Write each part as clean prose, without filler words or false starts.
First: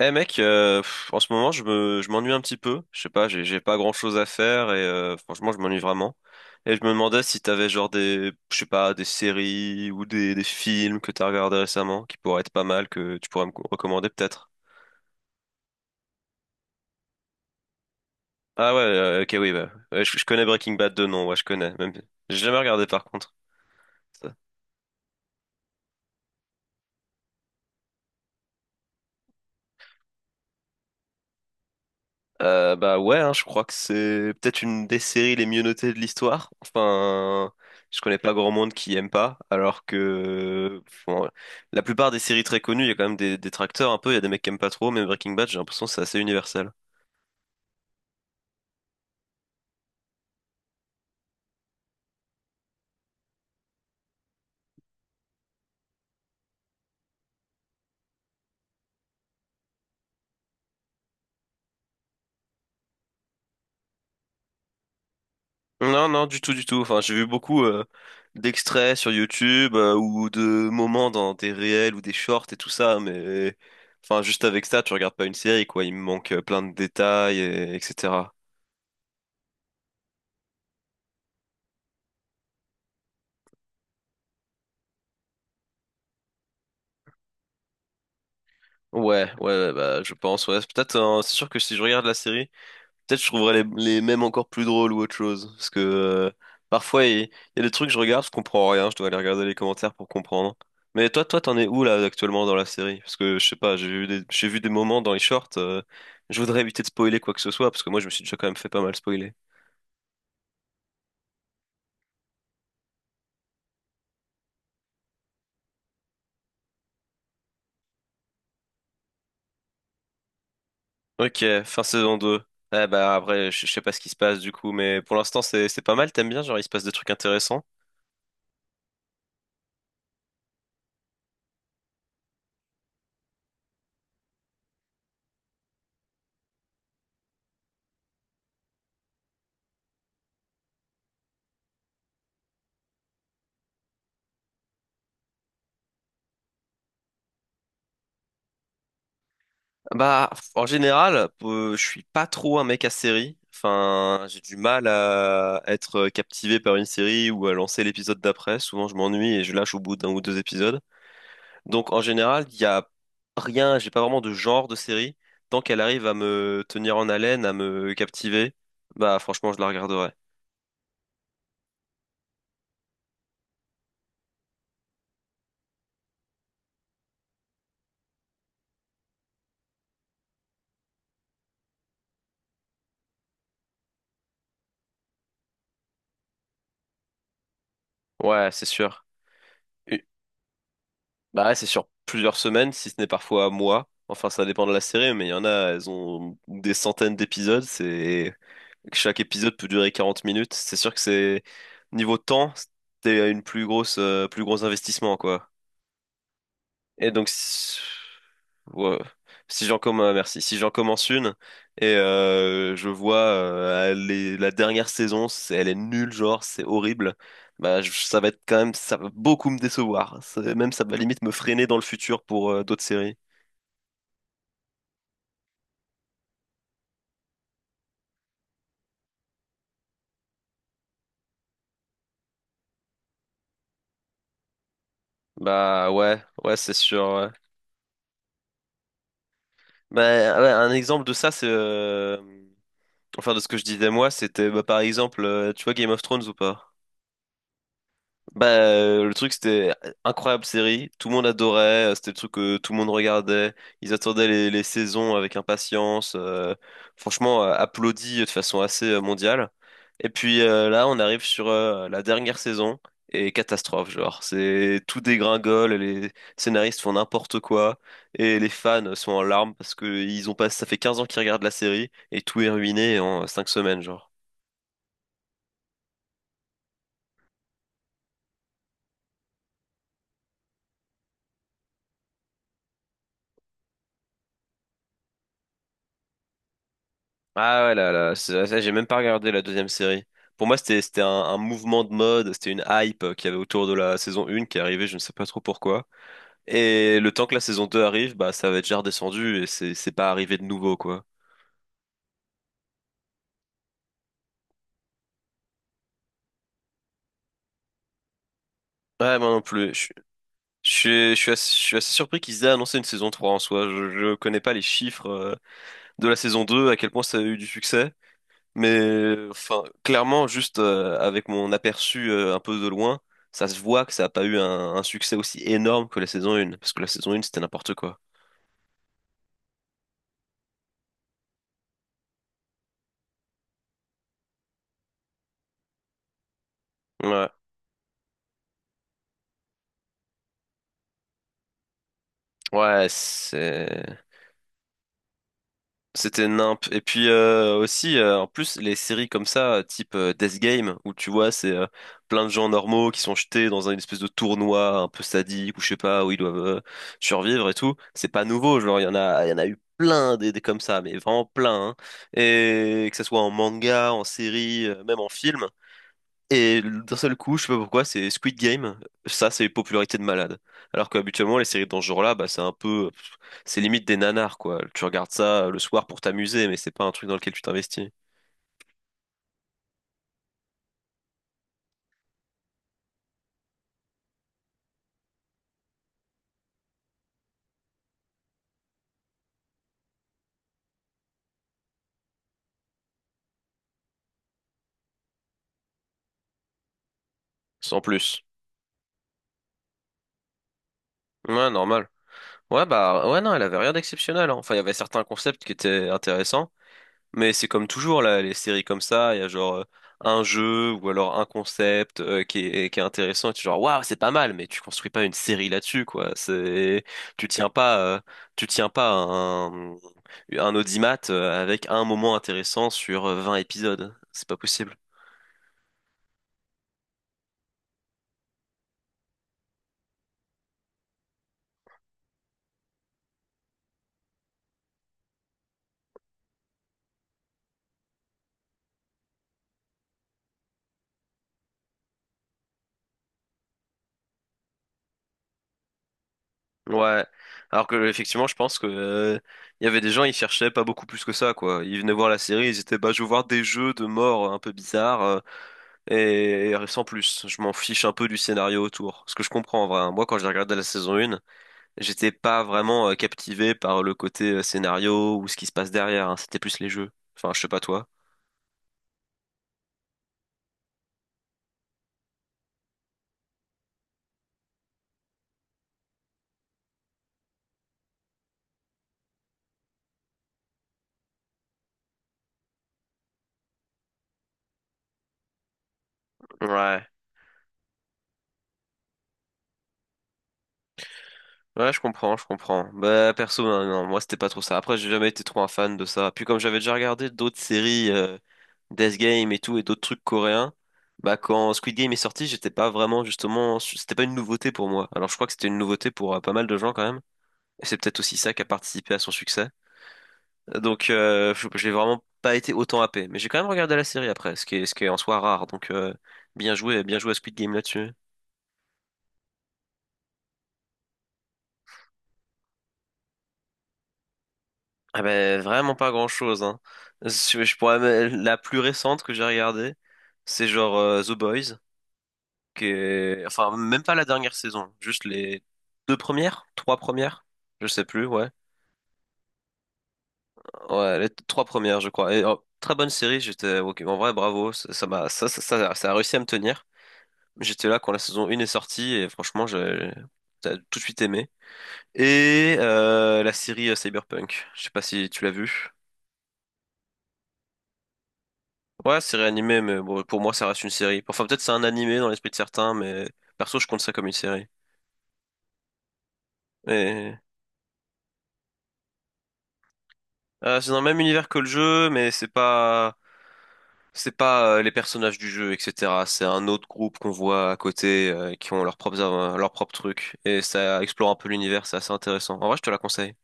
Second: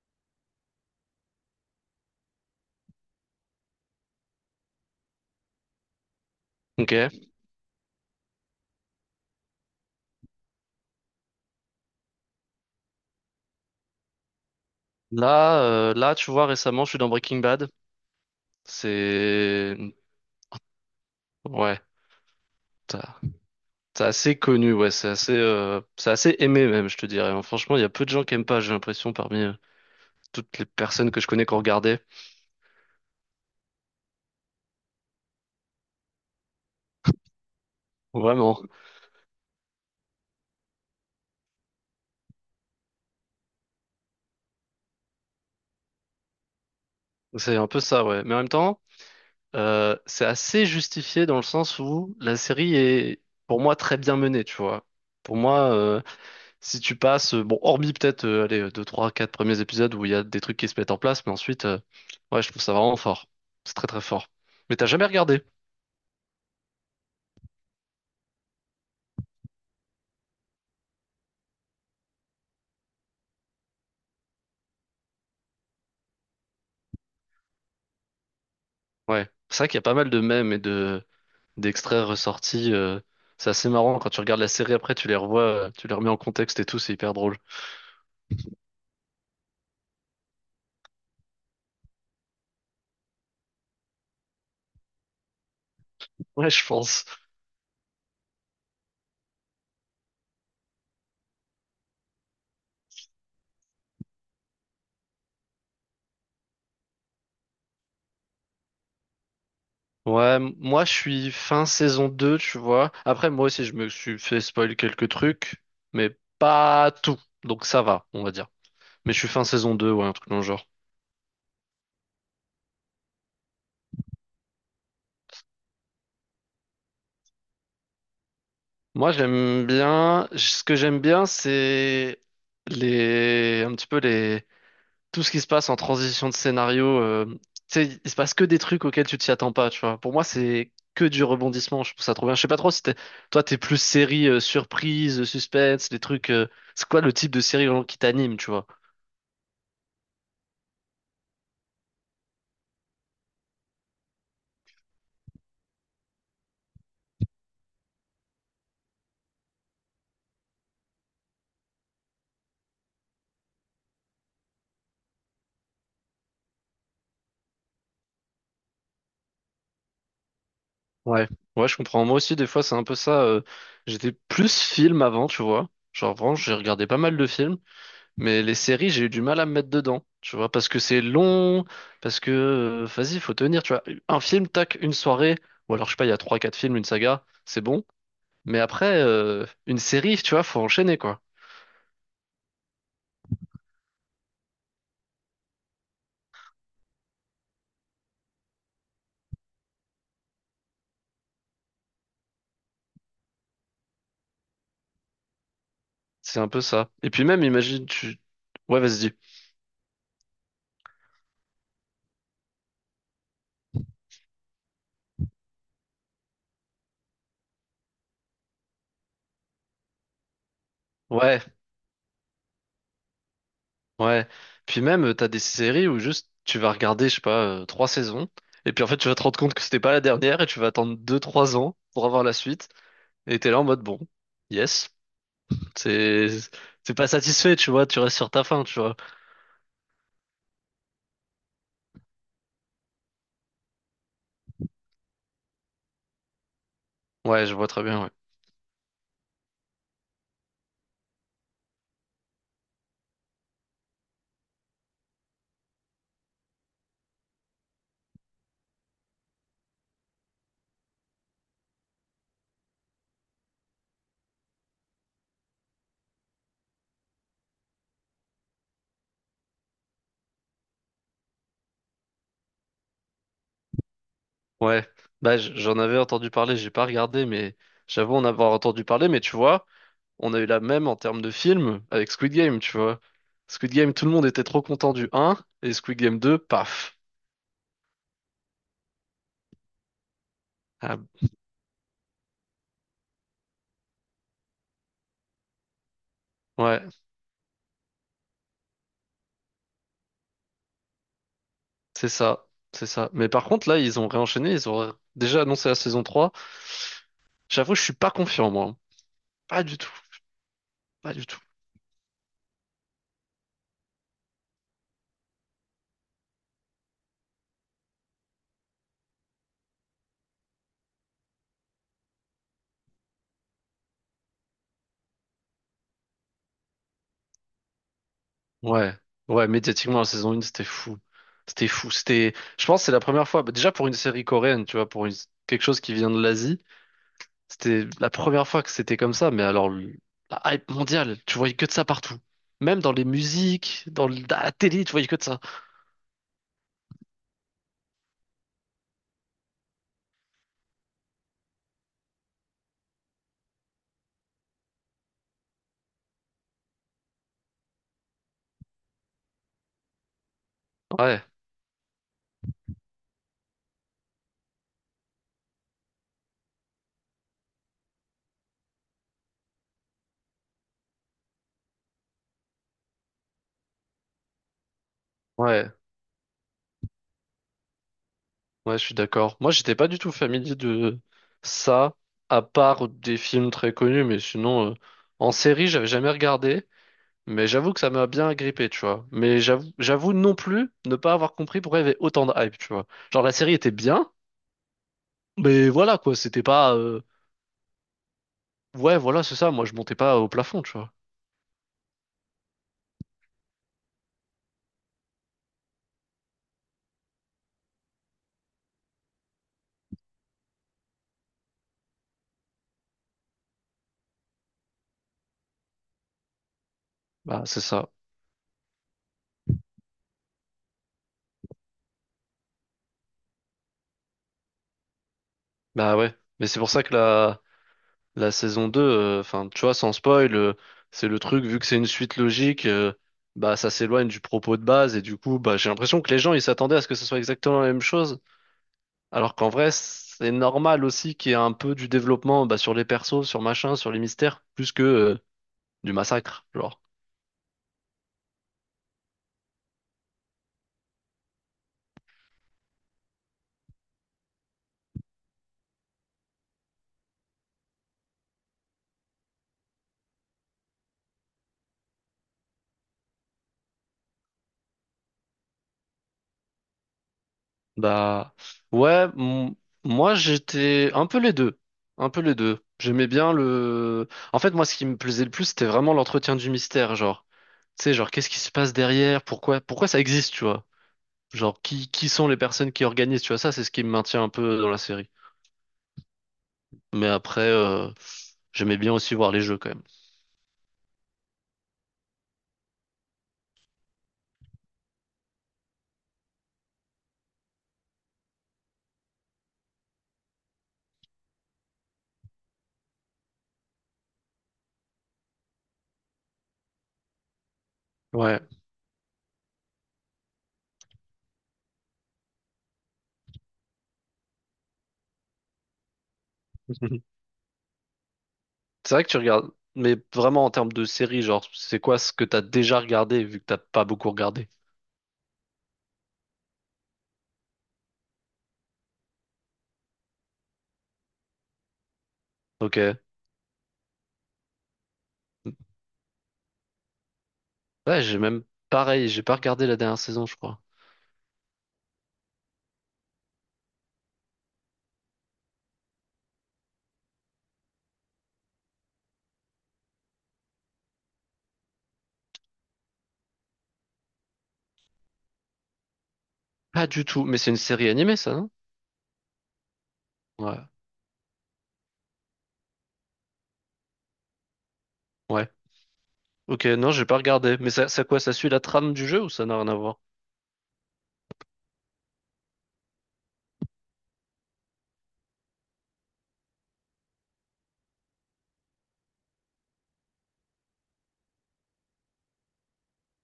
Eh mec, en ce moment je m'ennuie un petit peu. Je sais pas, j'ai pas grand chose à faire et franchement je m'ennuie vraiment. Et je me Ok. demandais si t'avais genre je sais pas, des séries ou des films que t'as regardé récemment qui pourraient être pas mal que tu pourrais me recommander peut-être. Là, là, tu vois, récemment, je suis dans Breaking Bad. Ah ouais, ok oui, bah, C'est ouais, je connais Breaking Bad de nom, ouais je connais. ouais, Même, j'ai jamais regardé par t'as- contre. c'est assez connu, ouais, c'est assez aimé même, je te dirais, hein. Franchement, il y a peu de gens qui aiment pas, j'ai l'impression, parmi toutes les personnes que je connais qui ont regardé. Bah ouais, hein, je crois que c'est peut-être une des séries les mieux notées de l'histoire. Enfin, je connais pas grand Vraiment, monde qui aime pas, alors que bon, la plupart des séries très connues, il y a quand même des détracteurs un peu, il y a des mecs qui aiment pas trop, mais Breaking Bad, j'ai l'impression que c'est assez universel. c'est un peu ça, ouais. Mais en même temps, c'est assez justifié dans le sens où la série est, pour moi, très bien menée, tu vois. Pour moi, si tu passes, bon, hormis peut-être, allez, 2, 3, 4 premiers épisodes où il y a des trucs qui se mettent en place, mais ensuite, ouais, je trouve ça vraiment fort. C'est très très fort. Mais t'as jamais regardé? Non, non, du tout, du tout. Enfin, j'ai vu beaucoup d'extraits sur YouTube ou de moments dans des réels ou des shorts et tout ça, mais enfin, juste avec ça, tu regardes pas une série, quoi. Il me manque plein de détails, et etc. Ouais. C'est vrai qu'il y a pas mal de mèmes et de d'extraits ressortis. C'est assez marrant quand tu regardes la série après, tu les revois, tu les remets en contexte et tout, c'est hyper drôle. Ouais, ouais, ouais, bah, je pense, ouais. Peut-être, c'est sûr que si je regarde la série. Peut-être je trouverais les mêmes encore plus drôles ou autre chose. Parce que Ouais, je parfois, pense. il y a des trucs que je regarde, je comprends rien, je dois aller regarder les commentaires pour comprendre. Mais toi, toi, t'en es où là actuellement dans la série? Parce que je sais pas, j'ai vu des moments dans les shorts, je voudrais éviter de spoiler quoi que ce soit, parce que moi je me suis déjà quand même fait pas mal spoiler. Ouais, moi je suis fin saison 2, tu vois. Après, moi aussi, je me suis fait spoil quelques trucs, mais pas tout. Donc ça va, on va dire. Mais je suis fin saison 2, ouais, un truc dans le genre. Ok, fin saison 2. Eh bah après, je sais pas ce qui se passe du coup, mais pour l'instant c'est pas mal, t'aimes bien, genre il se passe des trucs intéressants. Moi, j'aime bien. Ce que j'aime bien, c'est les un petit peu les tout ce qui se passe en transition de scénario. Tu sais, il se passe que des trucs auxquels tu t'y attends pas. Tu vois. Pour moi, c'est que du rebondissement. Je trouve ça trop bien. Je sais pas trop si t'es... toi, t'es plus série surprise, suspense, des trucs. C'est quoi le type de série vraiment qui t'anime, tu vois? Bah, en général, je suis pas trop un mec à série. Enfin, j'ai du mal à être captivé par une série ou à lancer l'épisode d'après. Souvent, je m'ennuie et je lâche au bout d'un ou deux épisodes. Donc, en général, il y a rien, j'ai pas vraiment de genre de série. Tant qu'elle arrive à me tenir en haleine, à me captiver, bah, franchement, je la regarderai. Ouais. Ouais, je comprends. Moi aussi, des fois, c'est un peu ça. J'étais plus film avant, tu vois. Genre, vraiment, j'ai regardé pas mal de films. Mais les séries, j'ai eu du mal à me mettre dedans, tu vois, parce que c'est long, parce que, vas-y, faut tenir, tu vois. Un film, tac, une soirée, ou alors, je sais pas, il y a trois, quatre films, une saga, c'est bon. Ouais, Mais c'est après, sûr. Une U- série, tu vois, faut enchaîner, quoi. Bah, ouais, c'est sur plusieurs semaines, si ce n'est parfois mois. Enfin, ça dépend de la série, mais il y en a, elles ont des centaines d'épisodes. C'est Chaque épisode peut durer 40 minutes. C'est sûr que c'est niveau temps, c'était une plus grosse, plus gros investissement quoi. C'est un peu ça. Et Et puis donc même, si imagine, tu... Ouais, Ouais. vas-y, dis. Si j'en commence, merci. Si j'en commence une et je vois la dernière saison, elle est nulle, genre c'est horrible. Bah, ça va être quand même, ça va beaucoup me décevoir. Même ça va limite me Ouais, freiner dans le futur pour d'autres séries. ouais. Puis même, t'as des séries où juste, tu vas regarder, je sais pas, trois saisons, et puis en fait, tu vas te rendre compte que c'était pas la dernière, et tu vas attendre deux, trois ans pour avoir la suite, et t'es là en mode, bon, yes. Bah ouais, C'est, ouais c'est c'est pas sûr. Ouais. satisfait, tu vois, tu restes sur ta faim, tu vois. Bah ouais, un exemple de ça c'est enfin, de ce que je disais moi, c'était bah, par exemple, tu vois Game of Thrones ou pas? Ouais, je vois très bien, ouais. Bah, le truc, c'était incroyable série, tout le monde adorait, c'était le truc que tout le monde regardait, ils attendaient les saisons avec impatience, franchement, applaudi de façon assez mondiale. Et puis là, on arrive sur la dernière saison, et catastrophe, genre, c'est tout dégringole, les scénaristes font n'importe quoi, et les fans sont en larmes parce que ils ont pas, ça fait 15 ans qu'ils regardent la série, et tout est ruiné en 5 semaines, genre. Ouais, bah j'en avais entendu parler, j'ai pas regardé, mais j'avoue en avoir entendu parler, mais tu vois, on a eu la même en termes de film avec Squid Game, tu vois. Squid Game, tout le monde était trop content du un et Squid Game 2 paf. Ah ouais, là, là, ça, j'ai même pas regardé la deuxième série. Pour moi, c'était, Ah, c'était un, un mouvement de mode, c'était une hype qu'il y avait autour de la saison 1 qui arrivait, je ne sais pas trop pourquoi. ouais, Et le temps que la saison 2 arrive, bah, ça va être déjà redescendu et c'est pas arrivé de nouveau, quoi. c'est ça, c'est ça. Mais par contre, là, ils ont réenchaîné, ils ont déjà annoncé la saison trois. J'avoue, je suis pas confiant, moi. Ouais, moi non Pas plus. du Je, tout, je suis, pas je du suis tout. assez, je suis assez surpris qu'ils aient annoncé une saison 3 en soi. Je connais pas les chiffres de la saison 2, à quel point ça a eu du succès. Mais enfin, clairement, juste avec mon aperçu un peu de loin, ça se voit que ça n'a pas eu un succès aussi énorme que la saison 1, parce que la saison 1, c'était n'importe quoi. Ouais, ouais, médiatiquement, la saison 1, c'était fou. C'était fou. C'était, je pense, que c'est la première fois, bah, déjà pour une série coréenne, tu vois, pour quelque chose qui vient de l'Asie, Ouais, c'était la première fois que c'était comme ça, mais alors, la hype mondiale, tu voyais que de ça partout. Même ouais, dans les musiques, dans dans la télé, tu voyais que de ça. c'était nimp. Et puis aussi, en plus, les séries comme ça, type Death Game, où tu vois, c'est plein de gens normaux qui sont jetés dans une espèce de tournoi un peu sadique, ou je sais pas, où ils doivent survivre et tout. C'est pas nouveau, genre, il y en a eu plein des comme ça, mais Ouais, vraiment plein. Hein. Et que ce soit en manga, en série, même en film. Et d'un seul coup, je sais pas pourquoi, c'est Squid Game. Ça, c'est popularité de malade. Alors qu'habituellement, les séries dans ce genre-là, bah, c'est un peu, c'est limite des nanars, quoi. Tu regardes ça le ouais, soir pour t'amuser, mais c'est pas un truc dans lequel tu t'investis. ouais, je suis d'accord. Moi, j'étais pas du tout familier de ça, à part des films très connus, mais sinon, en série, j'avais jamais regardé. Mais j'avoue que ça m'a bien agrippé, tu vois. Mais j'avoue non plus ne pas avoir compris pourquoi il y avait autant de hype, tu vois. Genre la série était bien, mais voilà quoi, c'était pas. Sans plus. Ouais, voilà, c'est ça. Moi, je montais pas au plafond, tu vois. Ouais, normal. Ouais, bah, ouais, non, elle avait rien d'exceptionnel, hein. Enfin, il y avait certains concepts qui étaient intéressants, mais c'est comme toujours, là, les séries comme ça, il y a genre un jeu ou alors un concept qui est intéressant et tu es genre waouh, c'est pas mal, mais tu construis pas une série là-dessus, quoi. C'est tu Bah, tiens c'est pas ça. euh, tu tiens pas un audimat avec un moment intéressant sur 20 épisodes. C'est pas possible. Bah ouais. Mais c'est pour ça que la saison 2, enfin, tu vois, sans spoil, c'est le truc, vu que c'est une suite logique, bah, ça s'éloigne du propos de base, et du coup, bah, j'ai l'impression que les gens, ils s'attendaient à ce que ce soit exactement la même chose, alors qu'en vrai, c'est normal aussi qu'il y ait un peu du développement, bah, sur les persos, sur machin, sur les mystères, plus que, du massacre, genre. Ouais. Alors que effectivement, je pense que il y avait des gens, ils cherchaient pas beaucoup plus que ça, quoi. Ils venaient voir la série, ils étaient bah je veux voir des jeux de mort un peu bizarres. Et sans plus, je m'en fiche un peu du scénario autour. Ce que je comprends en vrai, hein. Moi quand j'ai regardé la saison 1, j'étais pas vraiment captivé par le côté scénario ou ce qui se passe derrière, hein. C'était plus les jeux. Enfin, je sais pas toi. Bah ouais, moi j'étais un peu les deux, un peu les deux. J'aimais bien le. En fait, moi, ce qui me plaisait le plus, c'était vraiment l'entretien du mystère, genre. Tu sais, genre qu'est-ce qui se passe derrière, pourquoi, pourquoi ça existe, tu vois. Genre qui sont les personnes qui organisent, tu vois. Ça, c'est ce qui me maintient un peu dans la série. Ouais. Mais après, j'aimais bien aussi voir les jeux quand même. Ouais, je comprends, je comprends. Bah perso, non, non, moi c'était pas trop ça. Après, j'ai jamais été trop un fan de ça. Puis comme j'avais déjà regardé d'autres séries, Death Game et tout, et d'autres trucs coréens, bah quand Squid Game est sorti, j'étais pas vraiment justement, c'était pas une nouveauté pour moi. Alors je crois que c'était une nouveauté pour pas mal de gens quand même. Et c'est peut-être aussi ça Ouais. qui a participé à son succès. Donc, je j'ai vraiment pas été autant happé. Mais j'ai quand même regardé la série après, ce qui est en soi rare. Donc, bien joué à Squid Game là-dessus. C'est vrai que tu regardes, mais vraiment en termes de série, genre c'est quoi ce que t'as déjà regardé vu que t'as pas beaucoup regardé. Ah ben, vraiment pas grand-chose, hein. La plus récente que j'ai regardée, c'est genre The Boys, Ok. Enfin, même pas la dernière saison, juste les deux premières, trois premières, je sais Ouais, plus, j'ai ouais. même pareil, j'ai pas regardé la dernière saison, je crois. Ouais, les trois premières, je crois. Et, oh, très bonne série, ok, en vrai, bravo. Ça ça m'a... Ça, ça, ça, ça a réussi à me tenir. J'étais là quand la saison 1 est sortie et franchement, j'ai t'as tout de suite aimé. Et la série Cyberpunk, je sais pas si tu l'as vue. Pas du tout, mais c'est une série animée, ça, non? Ouais, c'est réanimé, mais bon, pour moi, ça reste Ouais, une série. Enfin, peut-être c'est un animé dans l'esprit de certains, mais perso, je compte ça comme une série. ouais. Ok, non, j'ai Et pas regardé. Mais ça quoi, ça suit la trame du jeu ou ça n'a rien à voir? C'est dans le même univers que le jeu, mais c'est pas les personnages du jeu, etc. C'est un autre groupe qu'on voit à côté qui ont leurs propres trucs et ça explore un peu l'univers, c'est assez intéressant. En vrai, je te la conseille.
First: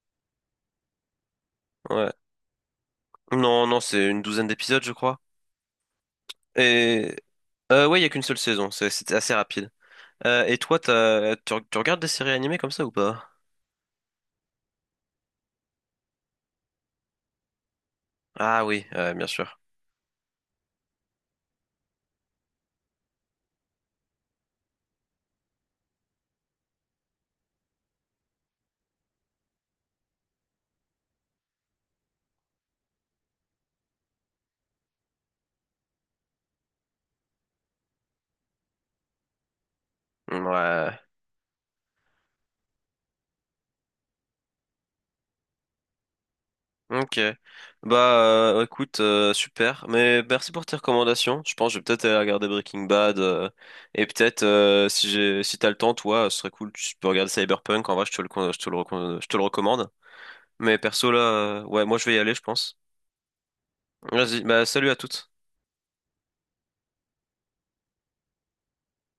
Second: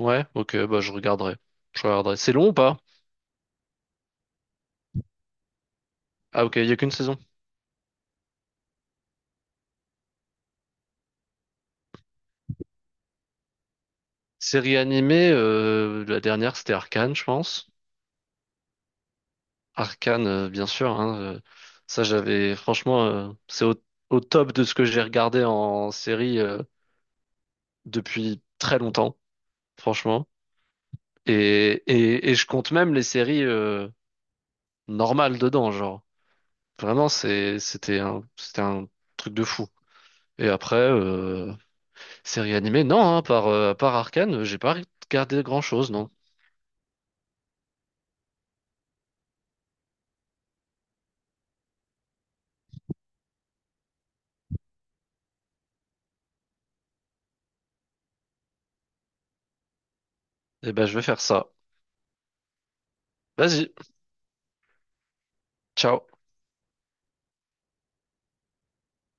Ouais, ok, bah je regarderai. Je Ouais. regarderai. C'est long ou pas? Non, non, c'est une douzaine d'épisodes, je crois. Ah ok, il y a qu'une Et saison. Ouais, il y a qu'une seule saison, c'était assez rapide. Et toi, tu regardes des séries animées comme ça ou pas? Série animée, la dernière c'était Arcane, je pense. Ah oui, bien sûr. Arcane, bien sûr, hein, ça, j'avais franchement, c'est au top de ce que j'ai regardé en série depuis très longtemps, franchement. Et je compte même les séries normal dedans, genre. Vraiment, c'était c'était un truc de fou. Mmh, Et après, ouais. Série animée, non, hein, à part Arcane, j'ai pas regardé grand-chose, non. Ok. Bah écoute, super. Mais merci pour tes recommandations. Je pense que je vais peut-être aller regarder Breaking Bad. Et peut-être si t'as le temps, toi, ce serait cool. Tu peux regarder Cyberpunk. En vrai, je te le recommande. Eh Mais ben, je vais perso là, faire ça. Ouais, moi je vais y aller, je pense. Vas-y, Vas-y, bah salut à toutes. ciao.